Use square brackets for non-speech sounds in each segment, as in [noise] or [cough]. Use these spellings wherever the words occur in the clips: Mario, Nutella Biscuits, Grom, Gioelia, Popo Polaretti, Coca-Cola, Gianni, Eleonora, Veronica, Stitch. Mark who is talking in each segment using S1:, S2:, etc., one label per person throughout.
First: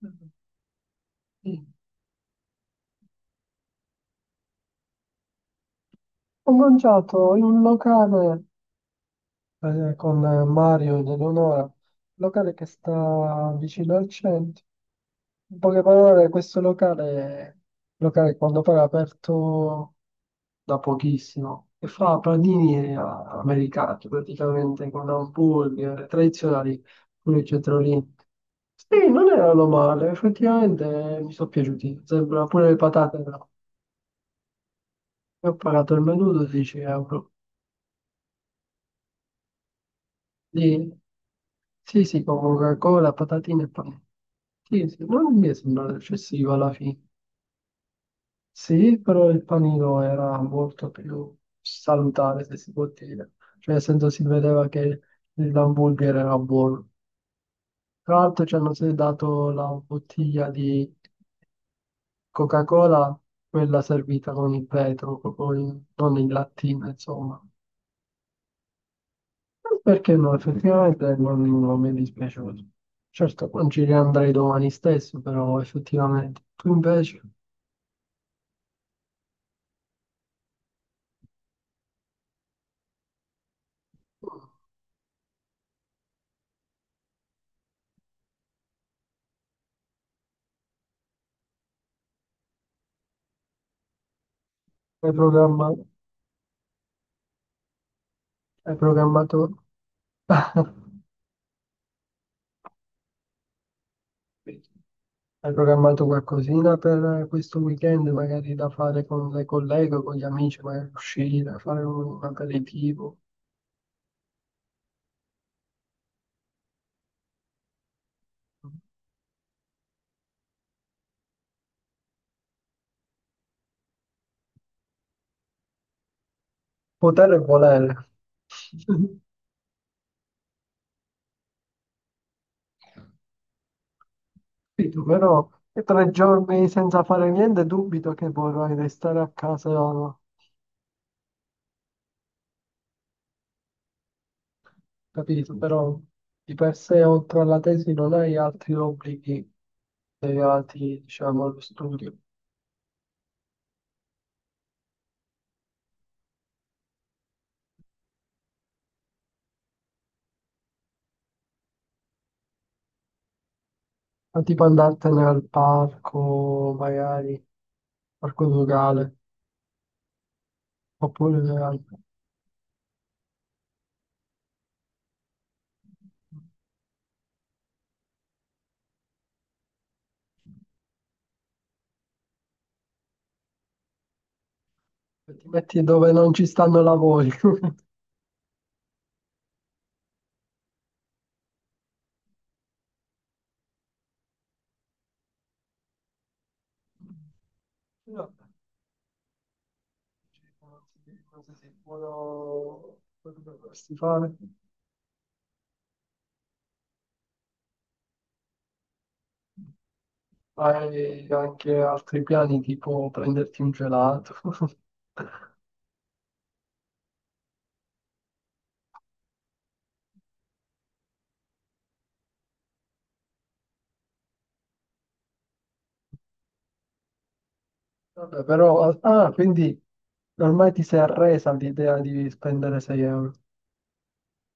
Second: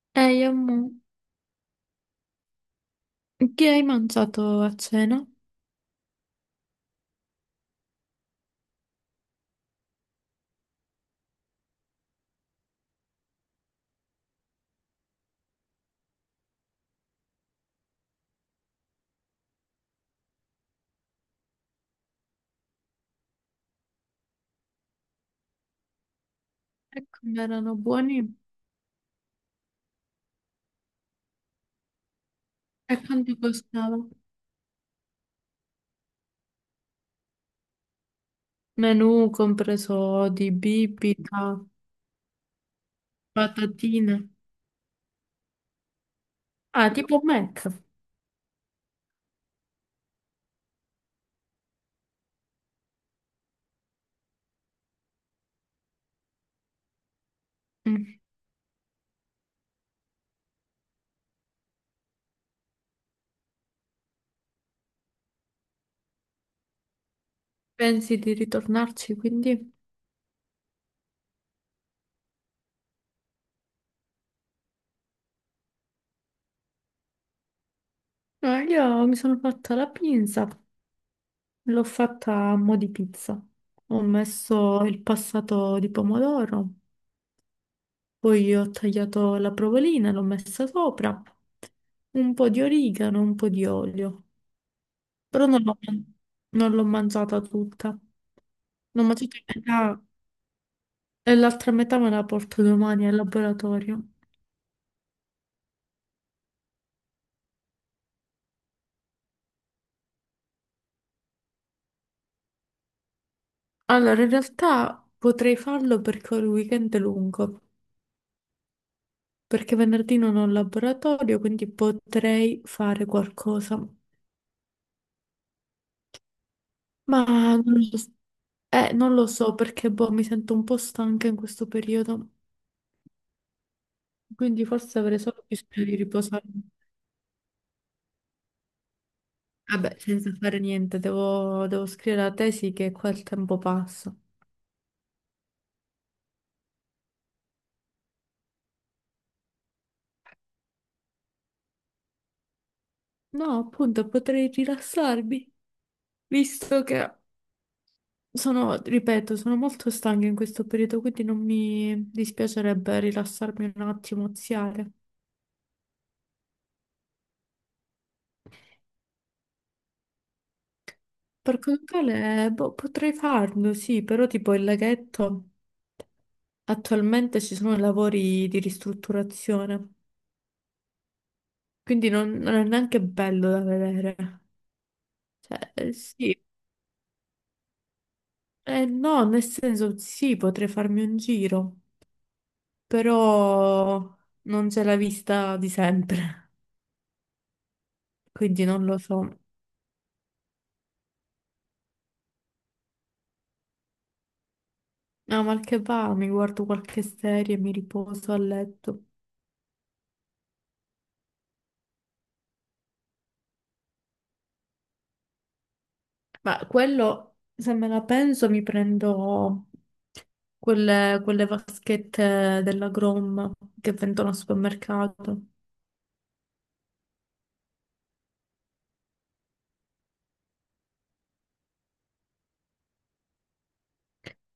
S1: Sì.
S2: Eh, io mo- Che hai mangiato a cena?
S1: Ho mangiato in un locale con Mario ed Eleonora, un locale che sta vicino al centro. In poche parole, questo locale quando poi è aperto da pochissimo, e fa panini americani praticamente con hamburger tradizionali
S2: E
S1: pure
S2: come
S1: i
S2: erano
S1: cetriolini.
S2: buoni?
S1: Sì, non erano male, effettivamente mi sono piaciuti. Sembra pure le
S2: E
S1: patate,
S2: quanto
S1: no?
S2: costava?
S1: Io ho pagato il menù 12 euro.
S2: Menù compreso di
S1: Sì,
S2: bibita,
S1: sì, sì, con Coca-Cola, patatine e pane.
S2: patatine.
S1: Sì, sì, non mi è sembrata eccessiva alla
S2: Ah,
S1: fine.
S2: tipo Mac.
S1: Sì, però il panino era molto più salutare, se si può dire. Cioè, nel senso si vedeva che l'hamburger era buono.
S2: Mm.
S1: Tra l'altro ci hanno dato la bottiglia di Coca-Cola, quella servita con il vetro, non in lattina, insomma.
S2: Pensi di ritornarci quindi?
S1: Perché no, effettivamente non mi è dispiaciuto. Certo, non ci riandrei domani stesso, però effettivamente. Tu invece
S2: No, io mi sono fatta la pinza, l'ho fatta a mo' di pizza. Ho messo il passato di pomodoro, poi ho tagliato la provolina, l'ho messa sopra, un po' di origano, un po' di olio.
S1: hai
S2: Però non l'ho
S1: programmato,
S2: non l'ho mangiata tutta.
S1: hai
S2: L'ho mangiata
S1: programmato,
S2: a metà
S1: [laughs]
S2: e l'altra metà me la porto domani al laboratorio.
S1: hai programmato qualcosina per questo weekend, magari da fare con le colleghe, con gli amici, magari uscire, fare un aperitivo.
S2: Allora, in realtà potrei farlo perché ho il weekend lungo, perché venerdì non ho il laboratorio, quindi potrei fare qualcosa. Ma
S1: Potere e
S2: non
S1: volere.
S2: lo s- non
S1: [laughs]
S2: lo so perché boh, mi sento un po' stanca in questo periodo, quindi forse
S1: Capito,
S2: avrei solo
S1: però
S2: bisogno di
S1: tre
S2: riposare.
S1: giorni senza fare niente, dubito che vorrai restare a casa.
S2: Vabbè, senza fare niente, devo scrivere la tesi che qua il tempo passa.
S1: Capito, però di per sé oltre alla tesi non hai altri obblighi legati, diciamo, allo studio.
S2: No, appunto, potrei rilassarmi, visto che sono, ripeto, sono molto stanca in questo periodo, quindi non mi dispiacerebbe rilassarmi un attimo,
S1: Ma tipo
S2: oziare.
S1: andartene al parco, magari, parco locale, oppure
S2: Per conto
S1: al-
S2: tale, boh, potrei farlo, sì, però tipo il laghetto, attualmente ci sono lavori di ristrutturazione, quindi non è neanche bello da vedere.
S1: ti
S2: Cioè,
S1: metti dove non
S2: sì,
S1: ci stanno lavori. [laughs]
S2: no, nel senso, sì, potrei farmi un giro, però non c'è la vista di sempre.
S1: No,
S2: Quindi non lo so.
S1: non so se è buono quello che potresti fare.
S2: No, mal che va, mi guardo qualche serie, mi riposo a letto.
S1: Hai anche altri piani, tipo prenderti un gelato. [laughs]
S2: Ma quello, se me la penso, mi prendo quelle vaschette della Grom che vendono al supermercato.
S1: Vabbè, però, ah, quindi ormai ti sei arresa all'idea di spendere 6 euro.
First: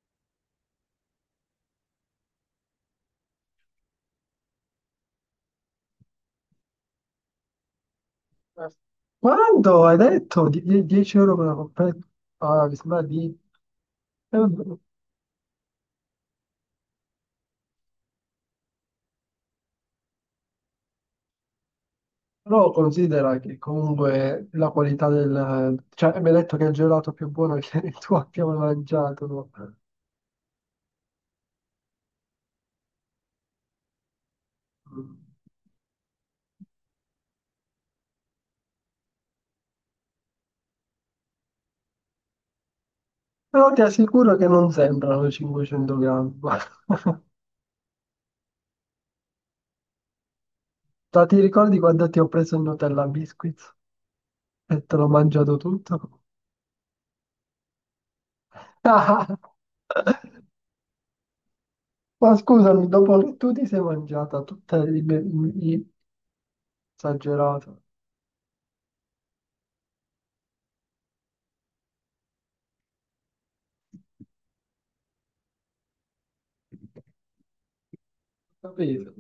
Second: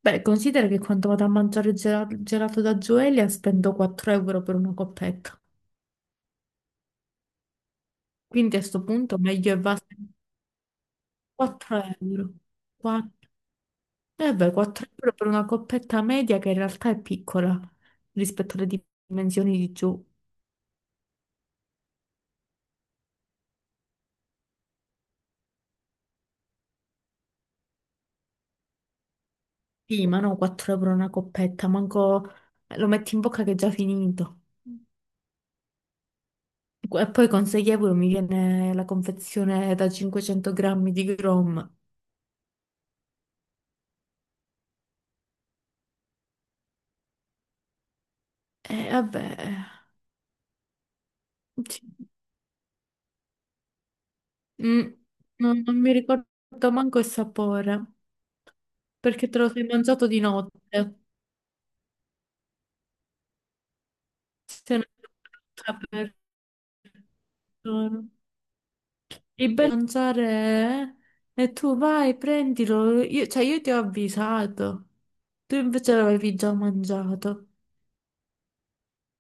S2: Beh, considera che quando vado a mangiare il gelato da Gioelia spendo 4 euro per una coppetta. Quindi a
S1: Eh.
S2: sto punto meglio è va.
S1: Quanto hai detto? 10 euro per una
S2: 4
S1: coppetta?
S2: euro.
S1: Ah, mi sembra di.
S2: Eh
S1: Eh,
S2: beh,
S1: vabbè.
S2: 4 euro per una coppetta media che in realtà è piccola rispetto alle dimensioni di giù.
S1: Però considera che comunque la qualità del. Cioè, mi hai detto che è il gelato più buono che [laughs] tu abbia mai mangiato, no?
S2: Sì, ma no, 4 euro una coppetta, manco lo metti in bocca che è già finito.
S1: Mm.
S2: E poi con 6 euro mi viene la confezione da 500 grammi di Grom.
S1: Però ti assicuro che non sembrano 500 grammi. [laughs] Guarda,
S2: E vabbè,
S1: ti ricordi
S2: sì.
S1: quando ti ho preso il Nutella Biscuits
S2: Mm,
S1: e te l'ho mangiato
S2: non mi
S1: tutto?
S2: ricordo manco il sapore, perché te lo
S1: [laughs]
S2: sei mangiato di notte.
S1: Ma scusami, dopo che tu ti sei mangiata tutta
S2: Se
S1: la
S2: ne
S1: libreria
S2: per
S1: esagerata,
S2: persona. Il bello mangiare è e tu vai, prendilo. Io, cioè, io ti ho avvisato. Tu invece l'avevi già mangiato.
S1: capito?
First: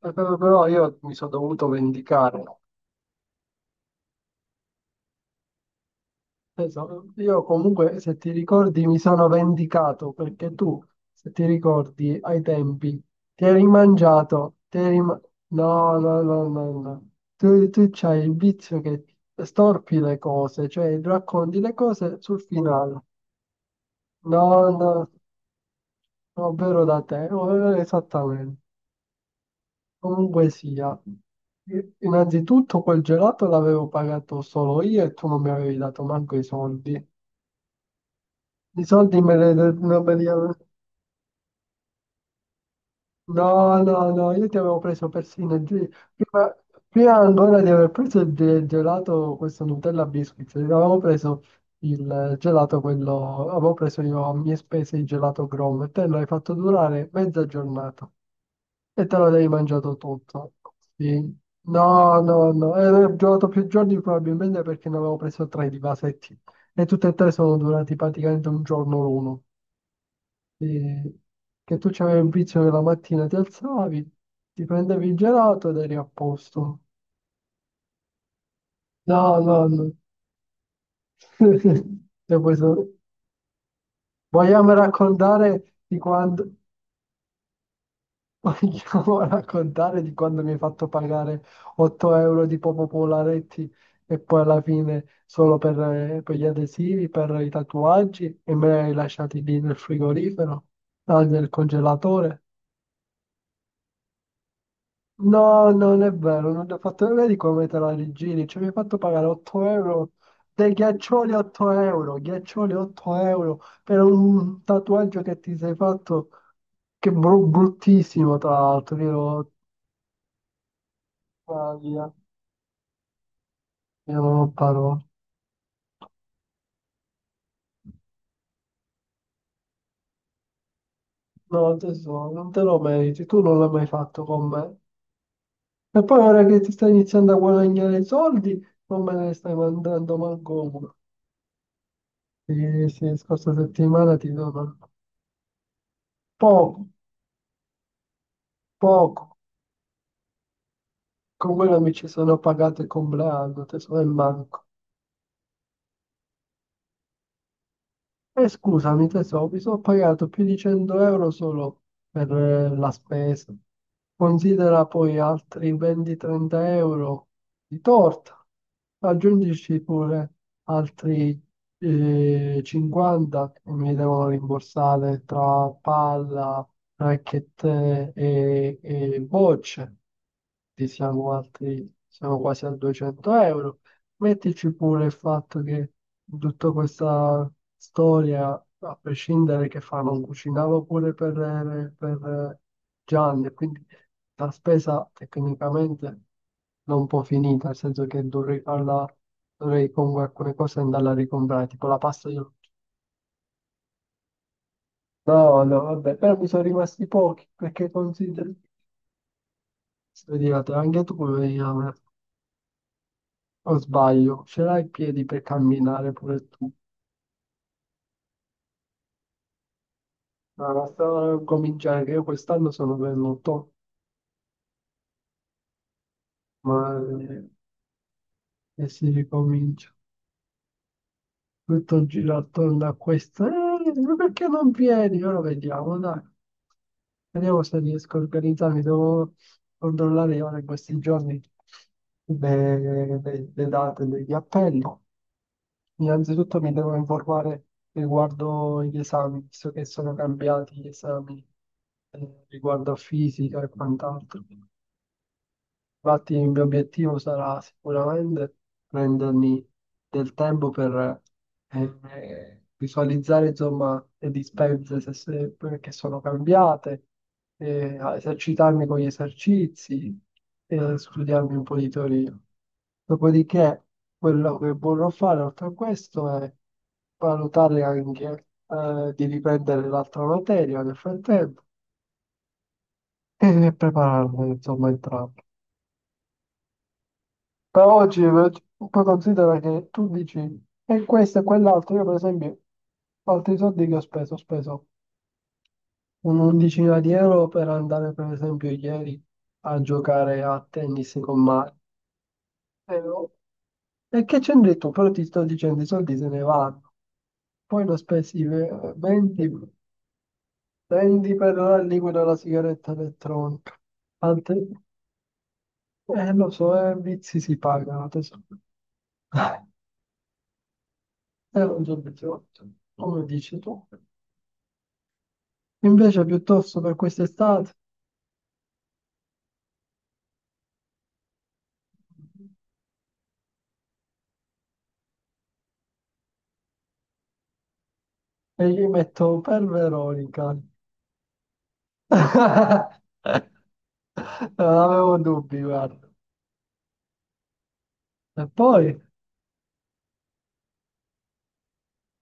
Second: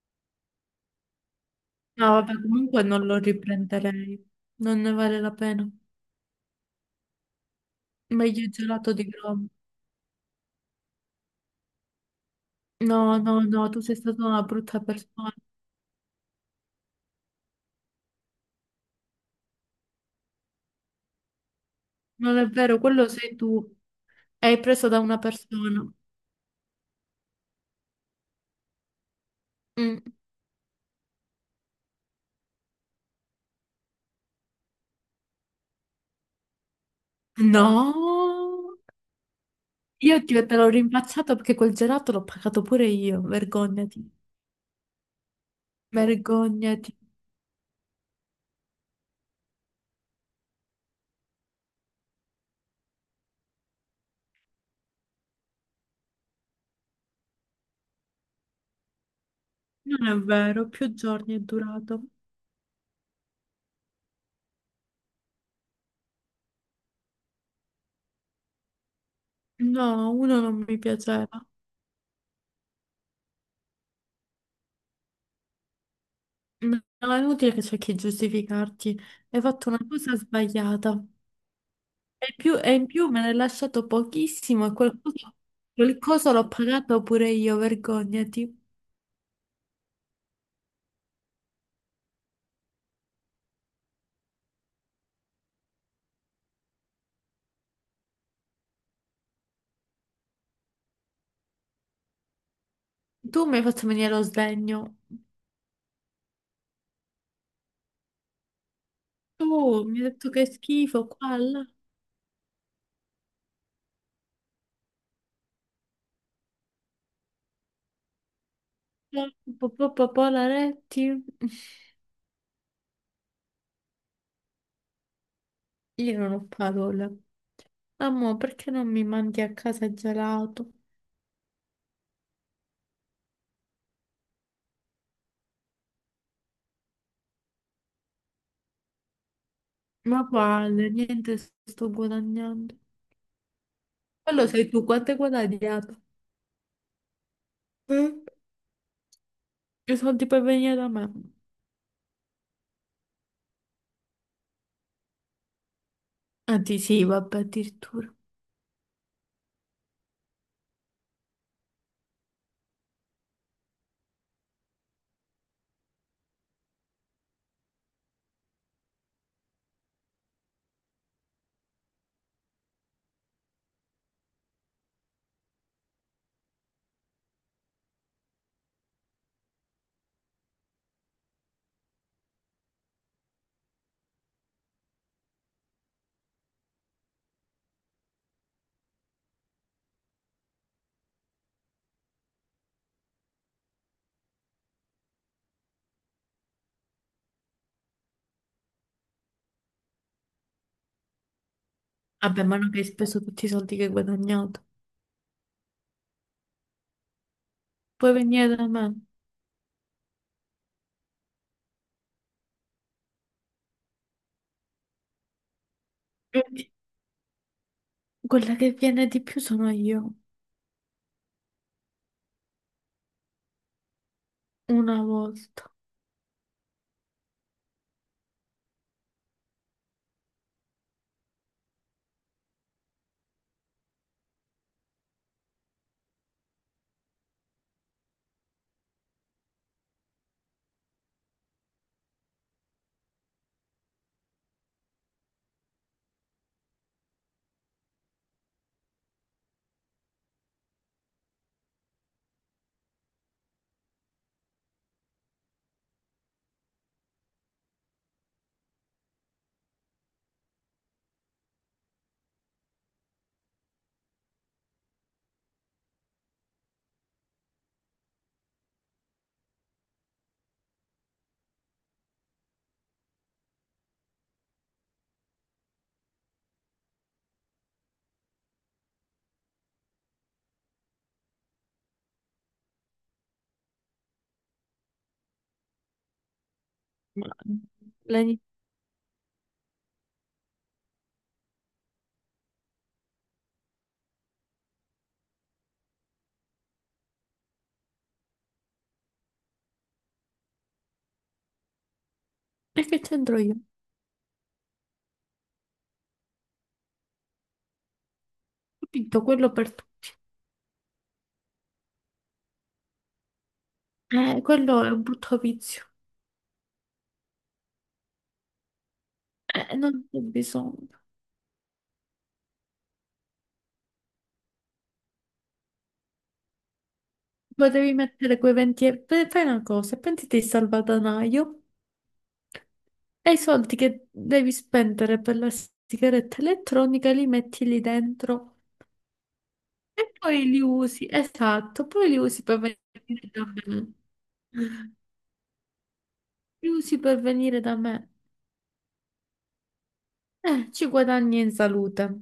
S1: Però io mi sono dovuto
S2: No, vabbè,
S1: vendicare.
S2: comunque non lo riprenderei. Non ne vale la pena.
S1: Io comunque, se ti
S2: Meglio il
S1: ricordi,
S2: gelato
S1: mi
S2: di
S1: sono
S2: Roma.
S1: vendicato perché tu, se ti ricordi, ai tempi
S2: No, no,
S1: ti eri
S2: no, tu sei stata una
S1: mangiato, ti
S2: brutta
S1: eri ma-
S2: persona.
S1: No, no, no, no, no. Tu c'hai il vizio che storpi le cose, cioè racconti le cose
S2: Non
S1: sul
S2: è vero,
S1: finale.
S2: quello sei tu. Hai
S1: No,
S2: preso da
S1: no.
S2: una persona.
S1: Ovvero da te, no, esattamente.
S2: Mm.
S1: Comunque sia, innanzitutto quel gelato l'avevo pagato solo io e tu non mi avevi dato manco i soldi.
S2: No,
S1: I soldi me li, non me li
S2: te
S1: ave-.
S2: l'ho rimpacciato perché quel gelato l'ho pagato pure io.
S1: No,
S2: Vergognati.
S1: no, no, io ti avevo preso persino il prima,
S2: Vergognati.
S1: prima ancora di aver preso il gelato, questo Nutella Biscuit, ti avevo preso il gelato, quello, avevo preso io a mie spese il gelato Grom e te l'hai fatto durare mezza giornata. E te lo devi mangiato
S2: Non è
S1: tutto.
S2: vero, più giorni
S1: Sì.
S2: è durato.
S1: No, no, no. E ho giocato più giorni probabilmente perché ne avevo preso tre di vasetti. E tutte e tre sono durati praticamente un giorno l'uno.
S2: No, uno non mi
S1: Sì.
S2: piaceva.
S1: Che tu c'avevi un vizio che la mattina ti alzavi, ti prendevi il gelato ed eri a
S2: No,
S1: posto.
S2: è inutile che cerchi di giustificarti.
S1: No,
S2: Hai
S1: no,
S2: fatto una
S1: no.
S2: cosa sbagliata.
S1: [laughs]
S2: E,
S1: E poi
S2: più- e in più me ne hai lasciato pochissimo e
S1: vogliamo
S2: qualcosa,
S1: raccontare di
S2: qualcosa
S1: quando.
S2: l'ho pagato pure io, vergognati.
S1: Vogliamo [laughs] raccontare di quando mi hai fatto pagare 8 euro di Popo Polaretti e poi alla fine solo per gli adesivi, per i tatuaggi e me li hai lasciati lì nel frigorifero, ah, nel congelatore?
S2: Tu mi hai fatto venire lo sdegno.
S1: No, non è vero, non ti ho fatto vedi come te la rigiri, cioè mi hai fatto pagare
S2: Tu
S1: 8
S2: mi hai
S1: euro,
S2: detto che è
S1: dei
S2: schifo,
S1: ghiaccioli
S2: qua, là,
S1: 8 euro, ghiaccioli 8 euro per un tatuaggio che ti sei fatto, che bruttissimo tra l'altro,
S2: là,
S1: io.
S2: polaretti.
S1: Italia. Io non ho parole.
S2: Io non ho parole. Amore, perché non mi mandi a casa il gelato?
S1: No, tesoro, non te lo meriti, tu non l'hai mai fatto con me. E poi ora che ti stai iniziando a guadagnare i soldi, non me ne stai mandando
S2: Ma
S1: manco
S2: quale?
S1: uno.
S2: Niente, sto guadagnando.
S1: Sì, sì, scorsa settimana ti
S2: Quello
S1: do
S2: sei tu, quanto hai guadagnato?
S1: poco,
S2: Mm?
S1: poco.
S2: Più soldi per venire da me.
S1: Con quello mi ci sono pagato il compleanno, tesoro, e manco.
S2: Anzi, sì, vabbè, addirittura.
S1: E scusami tesoro, mi sono pagato più di 100 euro solo per la spesa. Considera poi altri 20-30 euro di torta. Aggiungici pure altri 50 che mi devono rimborsare tra palla, racchette e bocce. Ti siamo altri, siamo quasi a 200 euro. Mettici pure il fatto che in tutta questa storia, a prescindere che fa, non cucinava pure per Gianni, e quindi la spesa tecnicamente non può finita, nel senso che dovrei farla, dovrei comunque alcune cose andarla a ricomprare, tipo la pasta
S2: Vabbè,
S1: io.
S2: ma non che hai speso tutti i soldi che hai guadagnato.
S1: No, no, vabbè, però mi sono rimasti pochi, perché
S2: Puoi
S1: consideri.
S2: venire da me.
S1: Vedi, anche tu puoi venire a me, o sbaglio, ce l'hai i piedi per camminare pure
S2: Quindi,
S1: tu.
S2: quella che viene di più sono io.
S1: Ma sta a cominciare, che io quest'anno sono venuto,
S2: Una volta.
S1: ma e si ricomincia. Tutto gira attorno a questo. Ma perché non vieni? Ora vediamo, dai. Vediamo se riesco a organizzarmi. Devo controllare ora in questi giorni le, le date degli appelli. Innanzitutto mi devo informare riguardo gli esami, visto che sono cambiati gli esami riguardo a fisica e quant'altro. Infatti il mio obiettivo sarà sicuramente prendermi del tempo per visualizzare insomma le dispense che sono cambiate, a esercitarmi con gli esercizi e studiarmi un po' di teoria. Dopodiché quello che vorrò fare oltre a questo è valutare anche di riprendere l'altra materia nel frattempo e prepararmi insomma entrambi. Però oggi
S2: Lei-
S1: poi considera che tu dici e questo e quell'altro. Io, per esempio, altri soldi che ho speso, un'undicina di euro per andare, per esempio, ieri a giocare a tennis con Mario.
S2: E
S1: E,
S2: che
S1: ho-
S2: c'entro io?
S1: e che c'entri tu? Però ti sto dicendo, i soldi se ne vanno. Poi ne ho spesi ve-
S2: Capito,
S1: 20,
S2: quello per te.
S1: 20 per la liquida della sigaretta elettronica. Altri-
S2: Quello è un brutto vizio.
S1: lo so, vizi si pagano, tesoro. [laughs]
S2: Non c'è bisogno.
S1: Era un giorno di otto, come dici tu. Invece piuttosto per quest'estate
S2: Potevi mettere quei 20 euro. Fai una cosa, prenditi il salvadanaio. E i soldi che devi spendere per la sigaretta elettronica li metti lì dentro
S1: gli metto per
S2: e poi
S1: Veronica.
S2: li usi, esatto, poi li usi per
S1: [laughs]
S2: venire da me.
S1: Non avevo dubbi, guarda.
S2: Li usi per venire da me.
S1: E poi,
S2: Ci guadagni in salute.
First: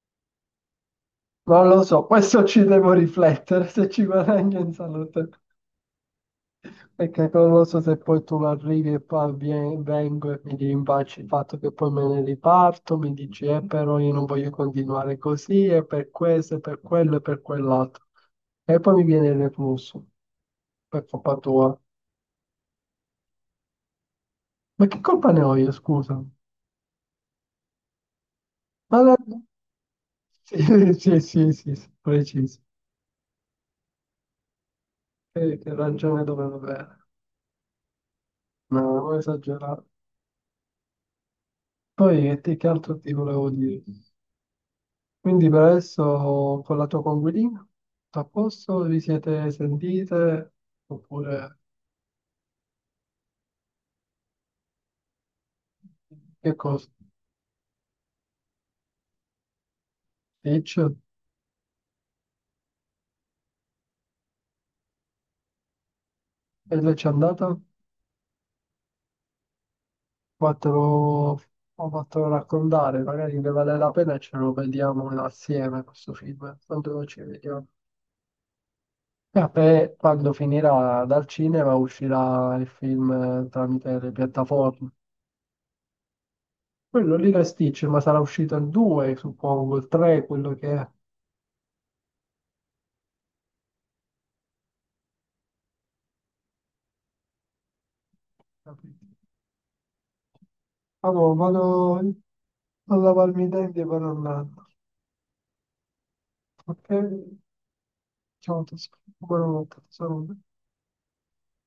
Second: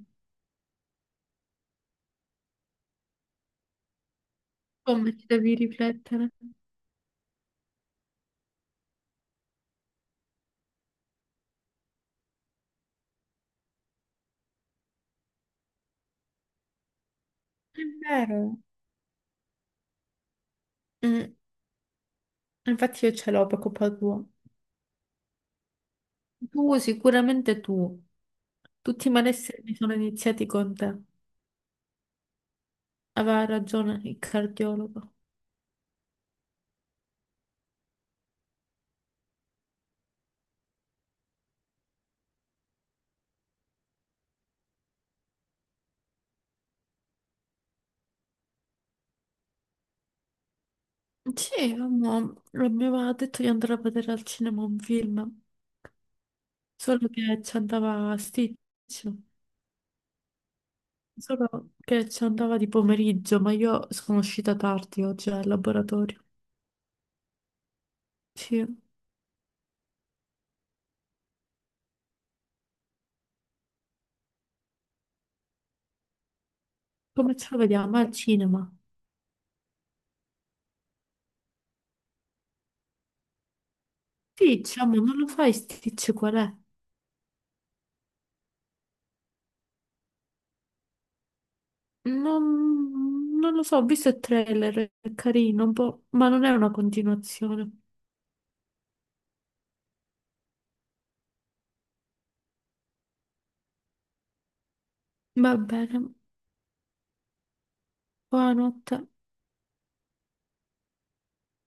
S1: non lo so, questo ci devo riflettere se ci guadagno in
S2: Come ci
S1: salute.
S2: devi riflettere?
S1: Perché non lo so se poi tu arrivi e poi vengo e mi rimpacci il fatto che poi me ne riparto, mi dici, però io non voglio continuare così, e per questo, e per quello, e per
S2: È
S1: quell'altro.
S2: vero.
S1: E poi mi viene il reflusso per
S2: Mm.
S1: colpa tua.
S2: Infatti io ce l'ho per colpa tua.
S1: Ma che colpa ne ho io, scusa?
S2: Tu, sicuramente tu.
S1: Ma
S2: Tutti i
S1: la-
S2: malesseri mi sono iniziati
S1: Sì,
S2: con
S1: [laughs]
S2: te.
S1: sì, sì, sì, sì, preciso.
S2: Aveva ragione il cardiologo.
S1: Che ragione dovevo avere? No, ho esagerato. Poi che altro ti volevo dire? Quindi per adesso con la tua coinquilina, tutto a posto, vi siete sentite? Oppure
S2: Sì, la mia mamma ha detto di andare a vedere al cinema un film,
S1: che cosa?
S2: solo che ci andava a Stitch,
S1: Ditch? E
S2: solo che ci andava di pomeriggio, ma io sono uscita tardi oggi al laboratorio.
S1: lei c'è andata?
S2: Sì,
S1: Fatelo, ho fatto raccontare, magari ne vale la pena e ce lo vediamo assieme questo film. Quando ci
S2: come ce lo
S1: vediamo?
S2: vediamo? Al cinema.
S1: Ah, e quando finirà dal cinema uscirà il film tramite le
S2: Stitch,
S1: piattaforme.
S2: amore, non lo fai Stitch qual è?
S1: Quello lì era Stitch, ma sarà uscito il 2, suppongo, il 3, quello che è.
S2: Non lo so, ho visto il trailer, è carino un po', ma non è una continuazione.
S1: Allora, vado a lavarmi i denti per un anno.
S2: Va bene,
S1: Ok? Ciao,
S2: buonanotte.
S1: tesoro. Buonanotte, tesoro.